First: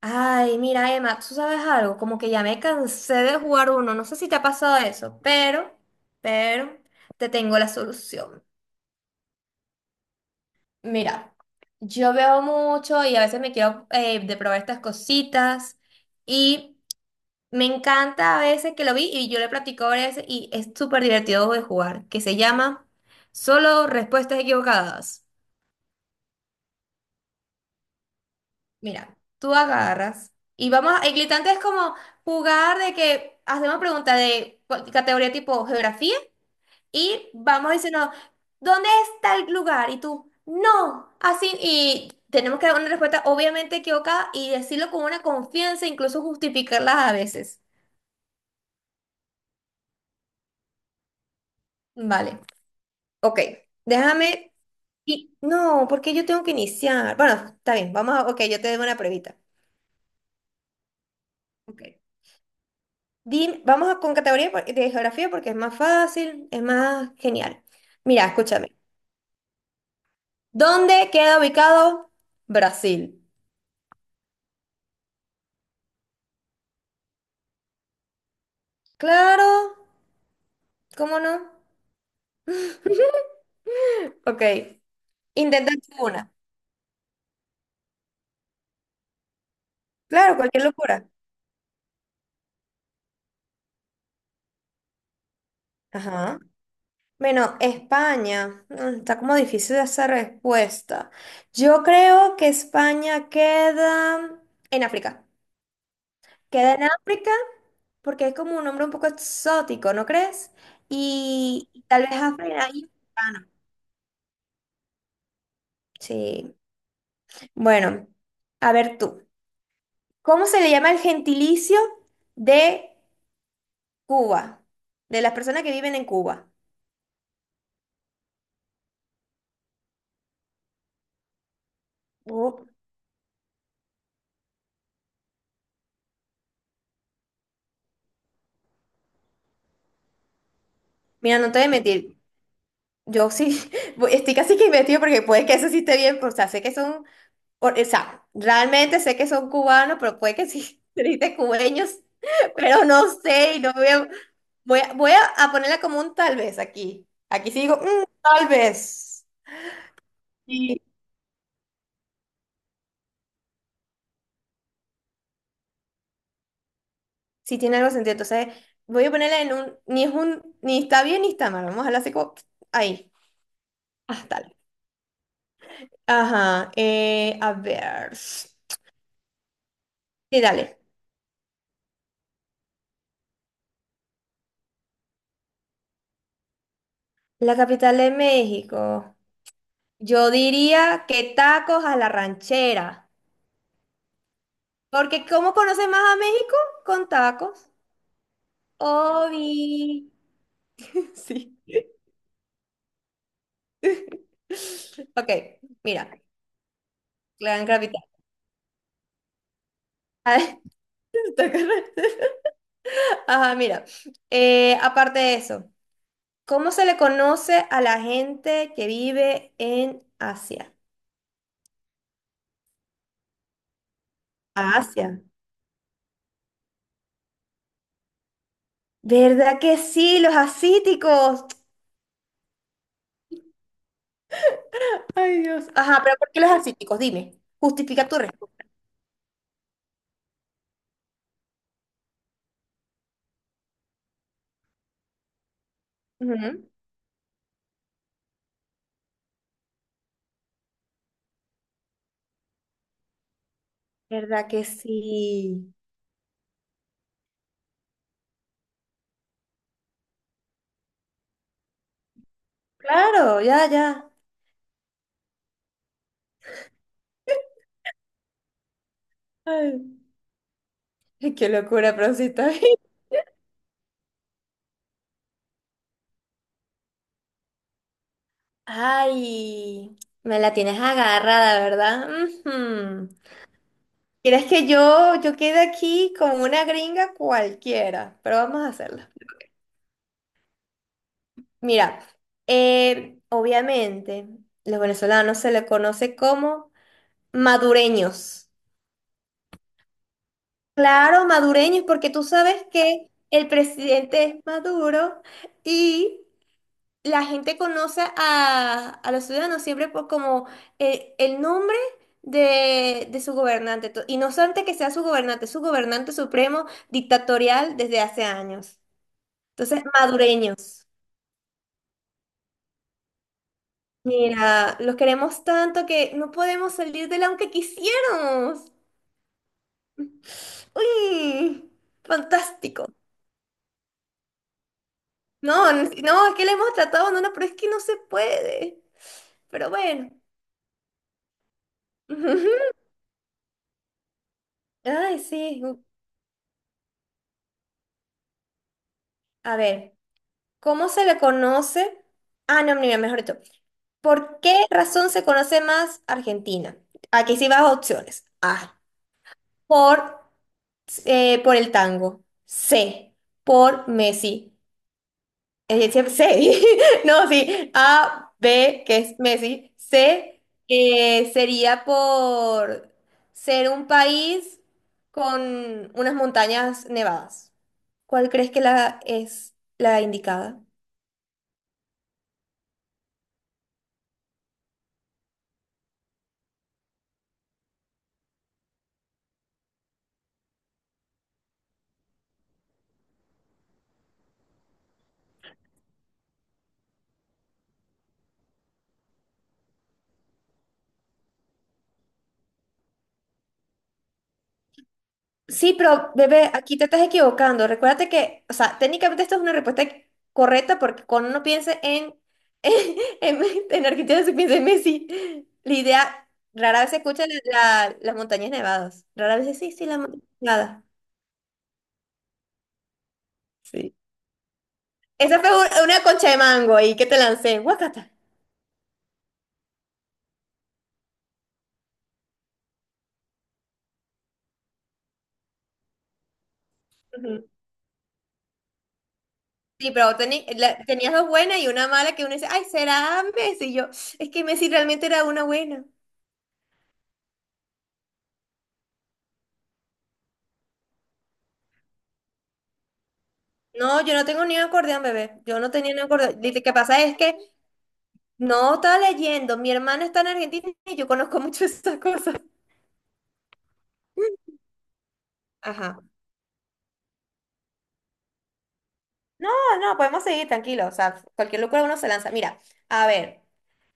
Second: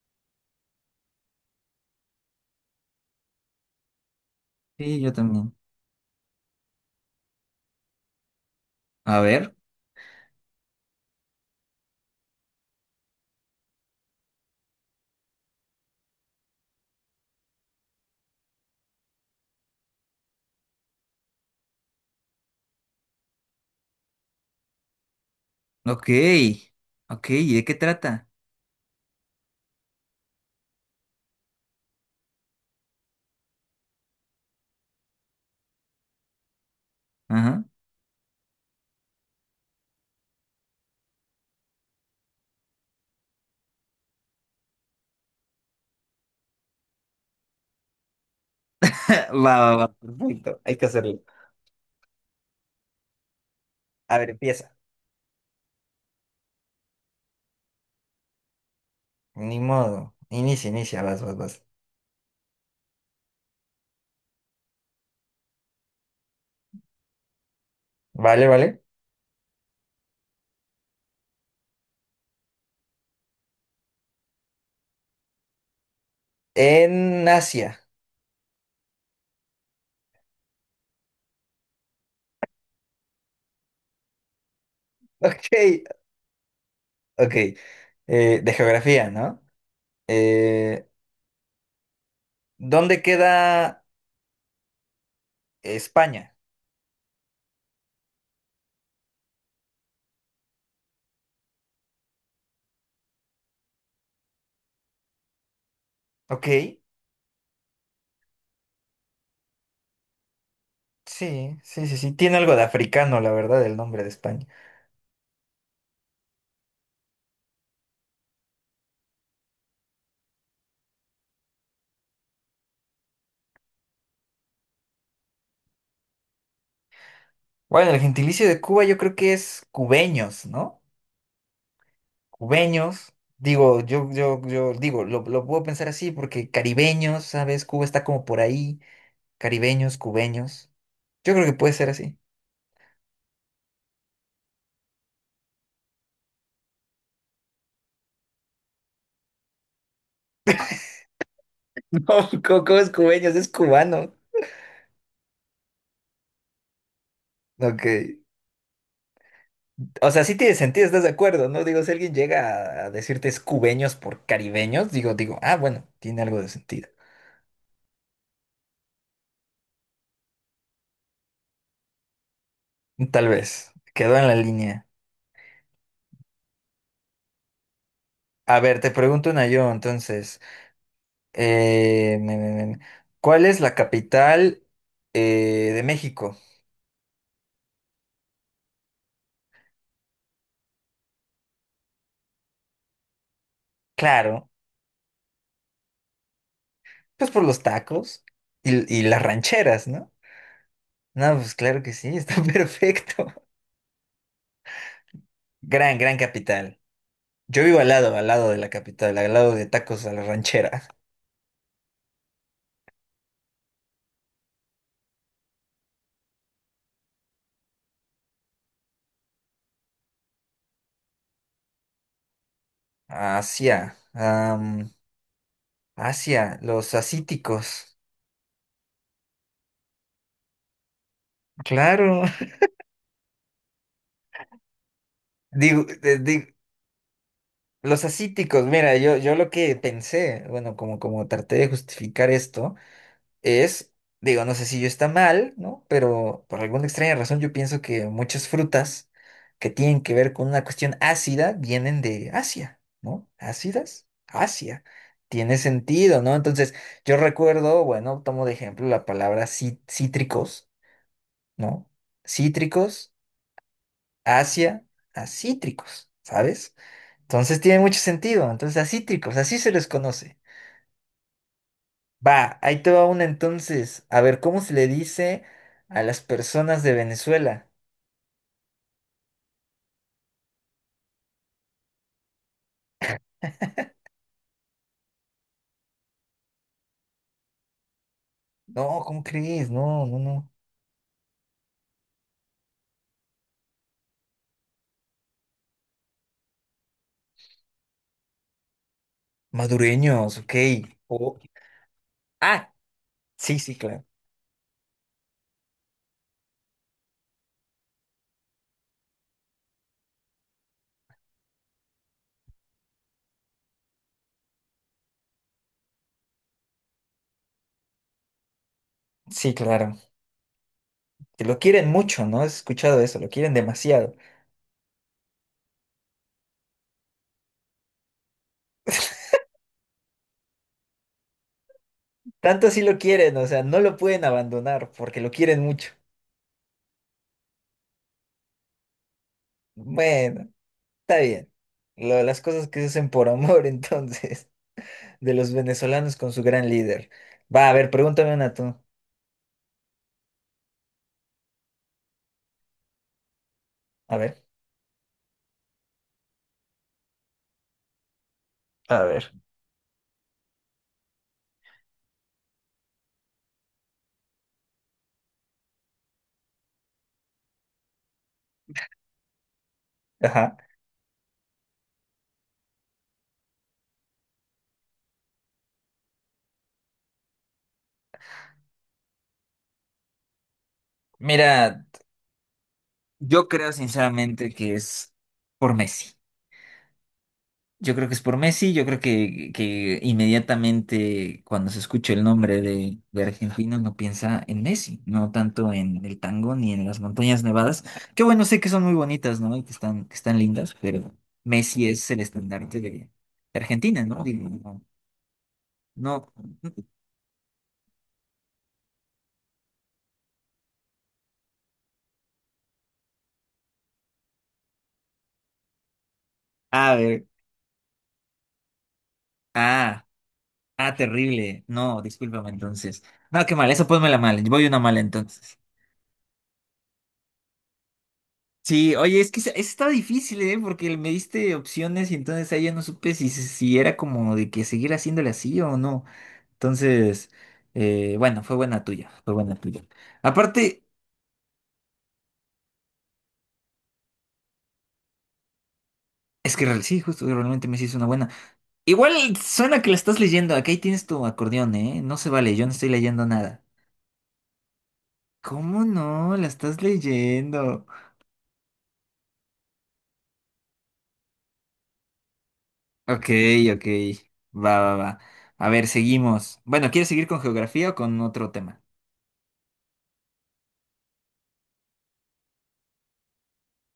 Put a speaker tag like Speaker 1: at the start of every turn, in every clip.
Speaker 1: Ay, mira, Emma, tú sabes algo, como que ya me cansé de jugar uno, no sé si te ha pasado
Speaker 2: Sí, yo
Speaker 1: eso,
Speaker 2: también.
Speaker 1: pero te tengo la solución.
Speaker 2: A ver,
Speaker 1: Mira, yo veo mucho y a veces me quedo de probar estas cositas y me encanta a veces que lo vi y yo le platico a veces y es súper divertido de jugar, que se llama Solo Respuestas Equivocadas.
Speaker 2: ok, ok, ¿y de qué trata?
Speaker 1: Mira, tú agarras y el glitante es como jugar de que hacemos preguntas de categoría tipo geografía y
Speaker 2: Ajá.
Speaker 1: vamos diciendo, ¿dónde está el lugar? Y tú, no, así, y tenemos que dar una respuesta obviamente equivocada y decirlo con una confianza, incluso justificarla a veces.
Speaker 2: Va, va, va, perfecto, hay que hacerlo.
Speaker 1: Vale, ok,
Speaker 2: A ver,
Speaker 1: déjame,
Speaker 2: empieza.
Speaker 1: y no, porque yo tengo que iniciar. Bueno, está bien, ok, yo te doy una previta.
Speaker 2: Ni modo, inicia, inicia, vas, vas, vas.
Speaker 1: Ok. Con categoría de geografía porque es más fácil, es más genial. Mira,
Speaker 2: Vale,
Speaker 1: escúchame.
Speaker 2: vale.
Speaker 1: ¿Dónde queda ubicado Brasil?
Speaker 2: En Asia.
Speaker 1: Claro, ¿cómo no? Ok,
Speaker 2: Ok,
Speaker 1: intenta tú una.
Speaker 2: ok. De geografía, ¿no?
Speaker 1: Claro, cualquier
Speaker 2: Eh,
Speaker 1: locura.
Speaker 2: ¿Dónde queda España?
Speaker 1: Ajá. Bueno, España. Mm, está como difícil esa respuesta. Yo creo que España queda en África.
Speaker 2: Ok,
Speaker 1: Queda en África porque es como un nombre un poco exótico, ¿no crees?
Speaker 2: sí,
Speaker 1: Y
Speaker 2: sí, sí,
Speaker 1: tal
Speaker 2: sí.
Speaker 1: vez
Speaker 2: Tiene algo de
Speaker 1: África y
Speaker 2: africano, la
Speaker 1: africano.
Speaker 2: verdad, el nombre de España.
Speaker 1: Sí. Bueno, a ver tú. ¿Cómo se le llama el gentilicio de Cuba? De las personas que viven en Cuba.
Speaker 2: Bueno, el gentilicio de Cuba yo creo que es cubeños, ¿no?
Speaker 1: Oh,
Speaker 2: Cubeños, digo, yo digo, lo puedo pensar así porque caribeños, ¿sabes? Cuba está como por ahí, caribeños, cubeños. Yo
Speaker 1: mira,
Speaker 2: creo que
Speaker 1: no te voy a
Speaker 2: puede ser
Speaker 1: mentir.
Speaker 2: así.
Speaker 1: Yo sí, estoy casi que investigo porque puede que eso sí esté bien, pues, o sea, sé que son, o sea, realmente sé que son cubanos, pero puede que sí, dijiste cubeños,
Speaker 2: No, ¿cómo
Speaker 1: pero
Speaker 2: es
Speaker 1: no
Speaker 2: cubeños? Es
Speaker 1: sé y no veo.
Speaker 2: cubano.
Speaker 1: Voy a ponerla como un tal vez aquí. Aquí sí digo,
Speaker 2: Ok.
Speaker 1: "Mm, tal vez."
Speaker 2: O sea, sí tiene
Speaker 1: Sí.
Speaker 2: sentido, ¿estás de acuerdo? No digo, si alguien llega a decirte es cubeños por caribeños, digo, digo, ah, bueno, tiene algo de sentido.
Speaker 1: Si tiene algo sentido. Entonces, voy a ponerla en un, ni es un, ni está bien ni está mal. Vamos a hablar así como, ahí.
Speaker 2: Tal vez. Quedó
Speaker 1: Ah,
Speaker 2: en la
Speaker 1: tal.
Speaker 2: línea.
Speaker 1: Ajá. A ver. Sí,
Speaker 2: A ver, te pregunto una yo, entonces.
Speaker 1: dale.
Speaker 2: Eh, me- me- me- ¿Cuál es la capital de México?
Speaker 1: La capital de México. Yo diría que tacos a la ranchera.
Speaker 2: Claro,
Speaker 1: Porque ¿cómo conoces más a México? Con
Speaker 2: pues por los
Speaker 1: tacos.
Speaker 2: tacos y, las rancheras,
Speaker 1: Obi.
Speaker 2: ¿no? No, pues
Speaker 1: Sí.
Speaker 2: claro que sí, está perfecto.
Speaker 1: Ok,
Speaker 2: Gran,
Speaker 1: mira.
Speaker 2: gran capital. Yo
Speaker 1: Gran
Speaker 2: vivo
Speaker 1: capital.
Speaker 2: al lado de la capital, al lado de tacos a la ranchera.
Speaker 1: Ajá, mira. Aparte de eso, ¿cómo se le conoce a la gente que vive en Asia?
Speaker 2: Asia,
Speaker 1: A Asia.
Speaker 2: Asia, los asíticos.
Speaker 1: ¿Verdad que sí? ¿Los asiáticos?
Speaker 2: Claro.
Speaker 1: Ay, Dios.
Speaker 2: Digo,
Speaker 1: Ajá, pero ¿por qué los asiáticos? Dime.
Speaker 2: los
Speaker 1: Justifica tu
Speaker 2: asíticos,
Speaker 1: respuesta.
Speaker 2: mira, yo lo que pensé, bueno, como traté de justificar esto. Es, digo, no sé si yo está mal, ¿no? Pero por
Speaker 1: Ujú.
Speaker 2: alguna extraña razón yo pienso que muchas frutas que tienen que ver con una cuestión ácida vienen de Asia, ¿no? Ácidas,
Speaker 1: ¿Verdad que
Speaker 2: Asia. Tiene
Speaker 1: sí?
Speaker 2: sentido, ¿no? Entonces, yo recuerdo, bueno, tomo de ejemplo la palabra cítricos, ¿no? Cítricos,
Speaker 1: Claro, ya, ya.
Speaker 2: Asia, acítricos, ¿sabes? Entonces tiene mucho sentido. Entonces, acítricos, así se
Speaker 1: Ay,
Speaker 2: les conoce.
Speaker 1: qué locura, prosita.
Speaker 2: Va, ahí te va una entonces. A ver, ¿cómo se le dice a las personas de Venezuela?
Speaker 1: Ay, me la tienes agarrada, ¿verdad? Ujú. Quieres que yo quede aquí como una gringa cualquiera, pero vamos a
Speaker 2: No,
Speaker 1: hacerlo.
Speaker 2: ¿cómo crees? No, no, no.
Speaker 1: Mira, obviamente, los venezolanos se les conoce como madureños.
Speaker 2: Madureños, ok.
Speaker 1: Claro,
Speaker 2: O-
Speaker 1: madureños, porque tú sabes
Speaker 2: Ah,
Speaker 1: que el
Speaker 2: sí, sí, claro.
Speaker 1: presidente es Maduro y la gente conoce a los ciudadanos siempre por como el nombre de su gobernante. Y no solamente que sea su gobernante supremo dictatorial desde hace años.
Speaker 2: Sí,
Speaker 1: Entonces,
Speaker 2: claro.
Speaker 1: madureños,
Speaker 2: Que lo quieren mucho, ¿no? He escuchado eso, lo quieren demasiado.
Speaker 1: mira, los queremos tanto que no podemos salir de él aunque quisiéramos. Uy,
Speaker 2: Tanto así
Speaker 1: fantástico.
Speaker 2: lo quieren, o sea, no lo pueden abandonar porque lo quieren
Speaker 1: No, no,
Speaker 2: mucho.
Speaker 1: es que le hemos tratado, no, no, pero es que no se puede. Pero bueno.
Speaker 2: Bueno, está bien. Las cosas que se hacen por amor, entonces,
Speaker 1: Ay,
Speaker 2: de los
Speaker 1: sí.
Speaker 2: venezolanos con su gran líder. Va, a ver, pregúntame una tú.
Speaker 1: A ver, ¿cómo se le conoce? Ah, no, mira, mejor dicho.
Speaker 2: A
Speaker 1: ¿Por
Speaker 2: ver.
Speaker 1: qué razón se conoce más Argentina? Aquí sí vas a opciones. A,
Speaker 2: A ver.
Speaker 1: por por el tango. C, por Messi. Es decir, C. No, sí. A, B, que es Messi. C,
Speaker 2: Ajá.
Speaker 1: sería por ser un país con unas montañas nevadas. ¿Cuál crees que la es la indicada?
Speaker 2: Mira, yo creo sinceramente que es por Messi. Yo creo que es por Messi. Yo creo que inmediatamente cuando se escucha el nombre de argentino no piensa en Messi, no tanto en el tango ni en las montañas nevadas. Que bueno, sé que son muy bonitas, ¿no? Y que están lindas, pero Messi es el estandarte de Argentina, ¿no? Digo, no,
Speaker 1: Sí, pero
Speaker 2: no.
Speaker 1: bebé, aquí te estás equivocando. Recuérdate que, o sea, técnicamente esto es una respuesta correcta porque cuando uno piensa en, en, en Argentina se piensa en Messi. La idea, rara vez
Speaker 2: A
Speaker 1: se escucha
Speaker 2: ver,
Speaker 1: las montañas nevadas. Rara vez sí, sí, las
Speaker 2: ah,
Speaker 1: montañas nevadas.
Speaker 2: terrible. No, discúlpame entonces. No, qué mal, eso
Speaker 1: Sí.
Speaker 2: ponmela mal. Voy una mala
Speaker 1: Esa fue
Speaker 2: entonces.
Speaker 1: una concha de mango ahí que te lancé. Guacata.
Speaker 2: Sí, oye, es que esa está difícil, ¿eh? Porque me diste opciones y entonces ahí ya no supe si era como de que seguir haciéndole así o no. Entonces,
Speaker 1: Ujú.
Speaker 2: bueno, fue buena tuya, fue buena tuya.
Speaker 1: Sí, pero
Speaker 2: Aparte,
Speaker 1: tenías dos buenas y una mala que uno dice, ay, será Messi. Y yo, es que Messi realmente era una buena.
Speaker 2: es que sí, justo, realmente me hizo una buena. Igual suena que la estás leyendo, aquí tienes tu acordeón, ¿eh? No se vale, yo no estoy leyendo nada.
Speaker 1: No, yo no tengo ni un acordeón, bebé. Yo no
Speaker 2: ¿Cómo
Speaker 1: tenía ni un
Speaker 2: no?
Speaker 1: acordeón.
Speaker 2: La
Speaker 1: Lo que
Speaker 2: estás
Speaker 1: pasa es que
Speaker 2: leyendo.
Speaker 1: no estaba leyendo. Mi hermano está en Argentina y yo conozco mucho esas cosas.
Speaker 2: Ok, ok, va, va, va. A ver,
Speaker 1: Ajá.
Speaker 2: seguimos. Bueno, ¿quieres seguir con geografía o con otro tema?
Speaker 1: No, no, podemos seguir tranquilos. O sea, cualquier locura uno se lanza. Mira, a ver.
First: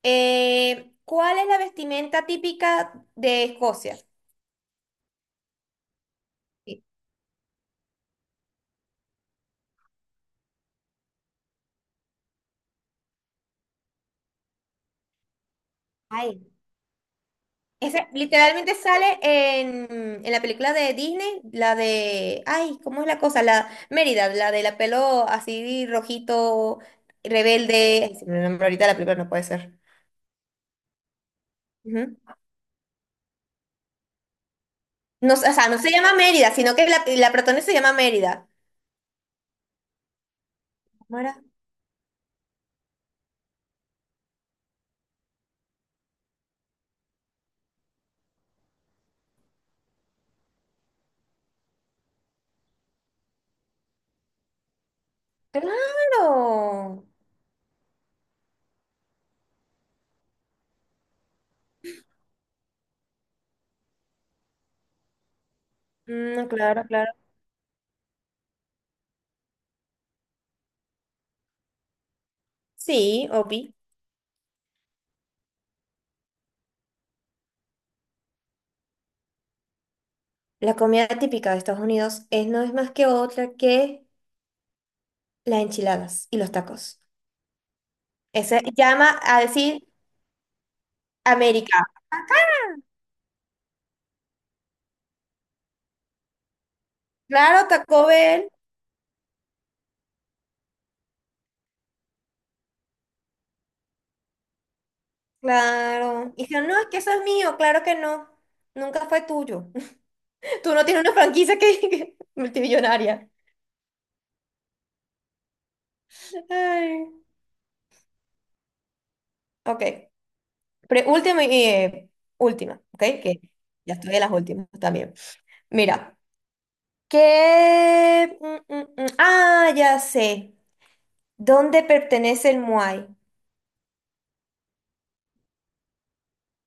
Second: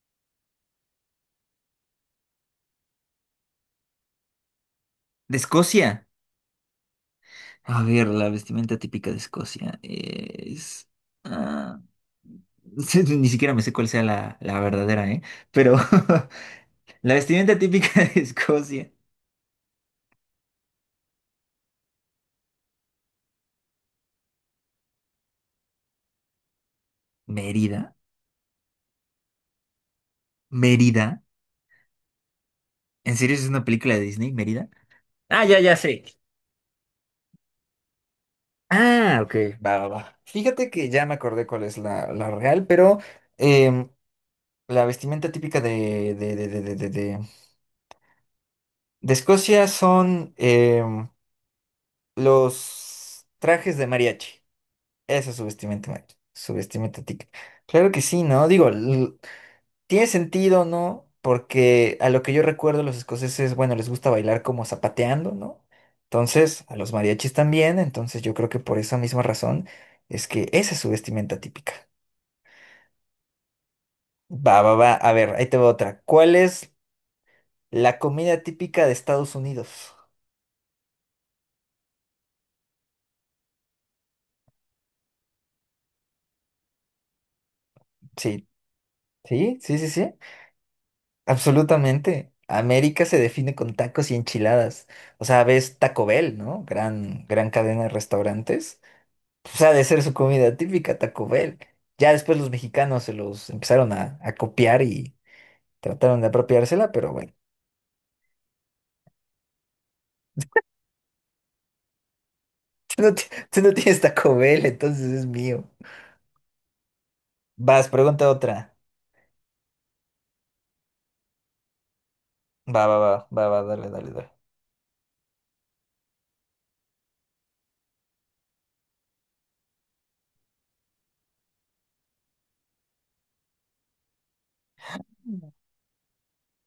Speaker 1: ¿Cuál es la vestimenta típica de Escocia?
Speaker 2: De Escocia.
Speaker 1: Sí.
Speaker 2: A ver, la vestimenta típica de Escocia es... ah, sí, ni siquiera me sé cuál sea la, la verdadera, ¿eh? Pero
Speaker 1: Ay,
Speaker 2: la vestimenta típica
Speaker 1: ese
Speaker 2: de
Speaker 1: literalmente
Speaker 2: Escocia.
Speaker 1: sale en la película de Disney, la de, ay, ¿cómo es la cosa? La Mérida, la de la pelo así rojito,
Speaker 2: Mérida.
Speaker 1: rebelde. Ay, se me nombró ahorita la película, no puede ser.
Speaker 2: Mérida.
Speaker 1: Ujú.
Speaker 2: ¿En serio es una película de Disney, Mérida?
Speaker 1: No, o
Speaker 2: Ah, ya,
Speaker 1: sea,
Speaker 2: ya
Speaker 1: no se
Speaker 2: sé.
Speaker 1: llama Mérida, sino que la protagonista se llama Mérida.
Speaker 2: Ah, ok. Va, va, va. Fíjate que ya me
Speaker 1: ¿Cómo era?
Speaker 2: acordé cuál es la, la real, pero em, la vestimenta típica de Escocia son los trajes de mariachi. Eso es su vestimenta Mike, subestimate
Speaker 1: ¡Claro!
Speaker 2: a ti. Claro que sí, ¿no? Digo, tiene sentido, ¿no? Porque a lo que yo recuerdo, los escoceses, bueno, les gusta bailar como zapateando, ¿no?
Speaker 1: Mm,
Speaker 2: Entonces, a
Speaker 1: claro,
Speaker 2: los
Speaker 1: claro.
Speaker 2: mariachis también, entonces yo creo que por esa misma razón es que esa es su vestimenta típica.
Speaker 1: Sí, obvi.
Speaker 2: Va, va, va. A ver, ahí te va otra. ¿Cuál es la comida típica de Estados Unidos?
Speaker 1: La comida típica de Estados Unidos es, no es más que otra que las enchiladas y los tacos.
Speaker 2: Sí,
Speaker 1: Ese llama a
Speaker 2: sí, sí,
Speaker 1: decir
Speaker 2: sí, sí.
Speaker 1: América.
Speaker 2: Absolutamente. América se define con tacos y enchiladas. O sea, ves Taco Bell, ¿no? Gran, gran
Speaker 1: Claro,
Speaker 2: cadena de
Speaker 1: Taco Bell,
Speaker 2: restaurantes. O sea, de ser su comida típica, Taco Bell. Ya después los mexicanos se los empezaron a, copiar y trataron de
Speaker 1: claro. Y dijeron, no, es
Speaker 2: apropiársela,
Speaker 1: que
Speaker 2: pero
Speaker 1: eso es
Speaker 2: bueno,
Speaker 1: mío, claro que no. Nunca fue tuyo. Tú no tienes una franquicia
Speaker 2: tú no,
Speaker 1: multimillonaria.
Speaker 2: tú no tienes Taco Bell, entonces es mío.
Speaker 1: Ay.
Speaker 2: Vas, pregunta otra.
Speaker 1: Ok. Última y última,
Speaker 2: Va, va,
Speaker 1: ¿ok?
Speaker 2: va,
Speaker 1: Que
Speaker 2: va, va, dale,
Speaker 1: ya
Speaker 2: dale,
Speaker 1: estoy en
Speaker 2: dale.
Speaker 1: las últimas también. Mira, ¿qué? Mm. Ah, ya sé. ¿Dónde pertenece el Muay?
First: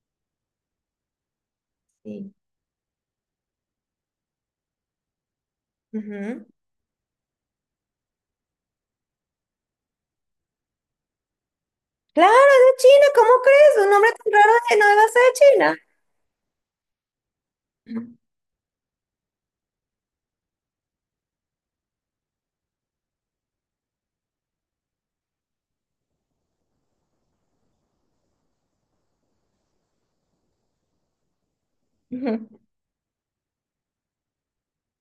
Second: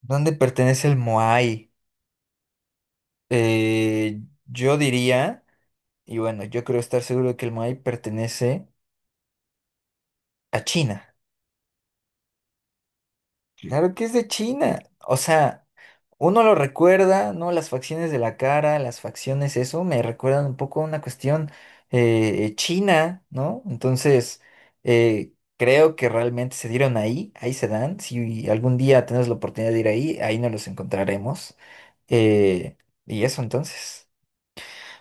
Speaker 2: ¿Dónde pertenece el Moai?
Speaker 1: Sí.
Speaker 2: Eh, yo diría, y bueno,
Speaker 1: Ujú.
Speaker 2: yo creo estar seguro de que el Moai pertenece. A China.
Speaker 1: Claro, es de China, ¿cómo
Speaker 2: Sí.
Speaker 1: crees? Un
Speaker 2: Claro que
Speaker 1: nombre
Speaker 2: es de
Speaker 1: tan raro que
Speaker 2: China.
Speaker 1: no debe
Speaker 2: O
Speaker 1: ser de
Speaker 2: sea,
Speaker 1: China.
Speaker 2: uno lo recuerda, ¿no? Las facciones de la cara, las facciones, eso me recuerdan un poco a una cuestión china, ¿no? Entonces, creo que realmente se dieron ahí, ahí se dan. Si algún día tenemos la oportunidad de ir ahí, ahí nos los encontraremos.
Speaker 1: Ujú.
Speaker 2: Eh, y eso entonces.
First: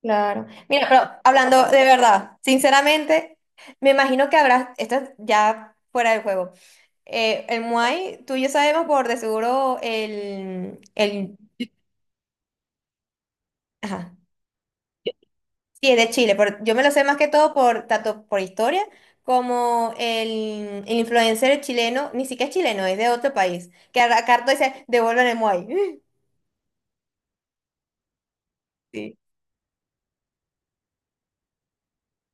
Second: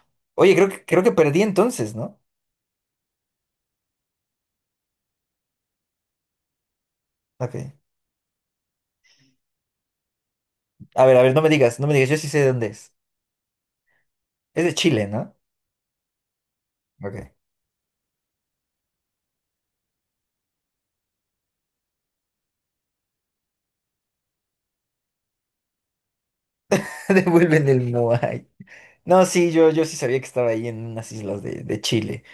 Speaker 1: Claro.
Speaker 2: Oye,
Speaker 1: Mira,
Speaker 2: creo
Speaker 1: pero
Speaker 2: que perdí
Speaker 1: hablando de
Speaker 2: entonces, ¿no?
Speaker 1: verdad, sinceramente, me imagino que habrás, esto es ya fuera del juego,
Speaker 2: Ok.
Speaker 1: el Muay, tú y yo sabemos por de seguro el,
Speaker 2: A ver,
Speaker 1: el,
Speaker 2: no me digas, no me digas, yo sí sé de dónde es.
Speaker 1: ajá,
Speaker 2: Es de Chile, ¿no?
Speaker 1: sí, es de Chile, pero yo me lo sé más que
Speaker 2: Ok.
Speaker 1: todo por, tanto por historia como el influencer chileno, ni siquiera es chileno, es de otro país, que a Carto dice, devuelven el Muay.
Speaker 2: Devuelven el Moai.
Speaker 1: Sí.
Speaker 2: No, sí, yo sí sabía que estaba ahí en unas islas de Chile.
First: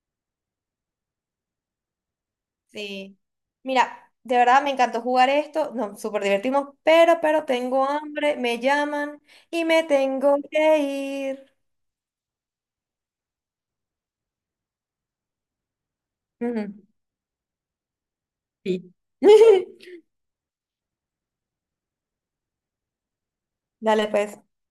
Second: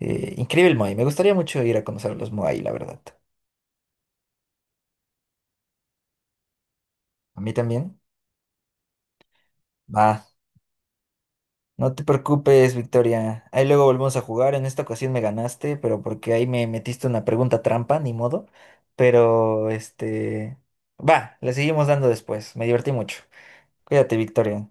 Speaker 2: Increíble el Moai. Me gustaría mucho ir a conocer los Moai, la verdad.
Speaker 1: Sí. Mira, de verdad me encantó jugar esto. No, súper divertimos,
Speaker 2: ¿A
Speaker 1: pero
Speaker 2: mí
Speaker 1: tengo
Speaker 2: también?
Speaker 1: hambre, me llaman y me
Speaker 2: Va.
Speaker 1: tengo que ir.
Speaker 2: No te preocupes, Victoria. Ahí luego volvemos a jugar. En esta ocasión me ganaste, pero porque ahí me
Speaker 1: Ujú.
Speaker 2: metiste una pregunta trampa, ni modo.
Speaker 1: Sí.
Speaker 2: Pero, este... Va, le seguimos dando después. Me divertí mucho.
Speaker 1: Dale,
Speaker 2: Cuídate,
Speaker 1: pues.
Speaker 2: Victoria.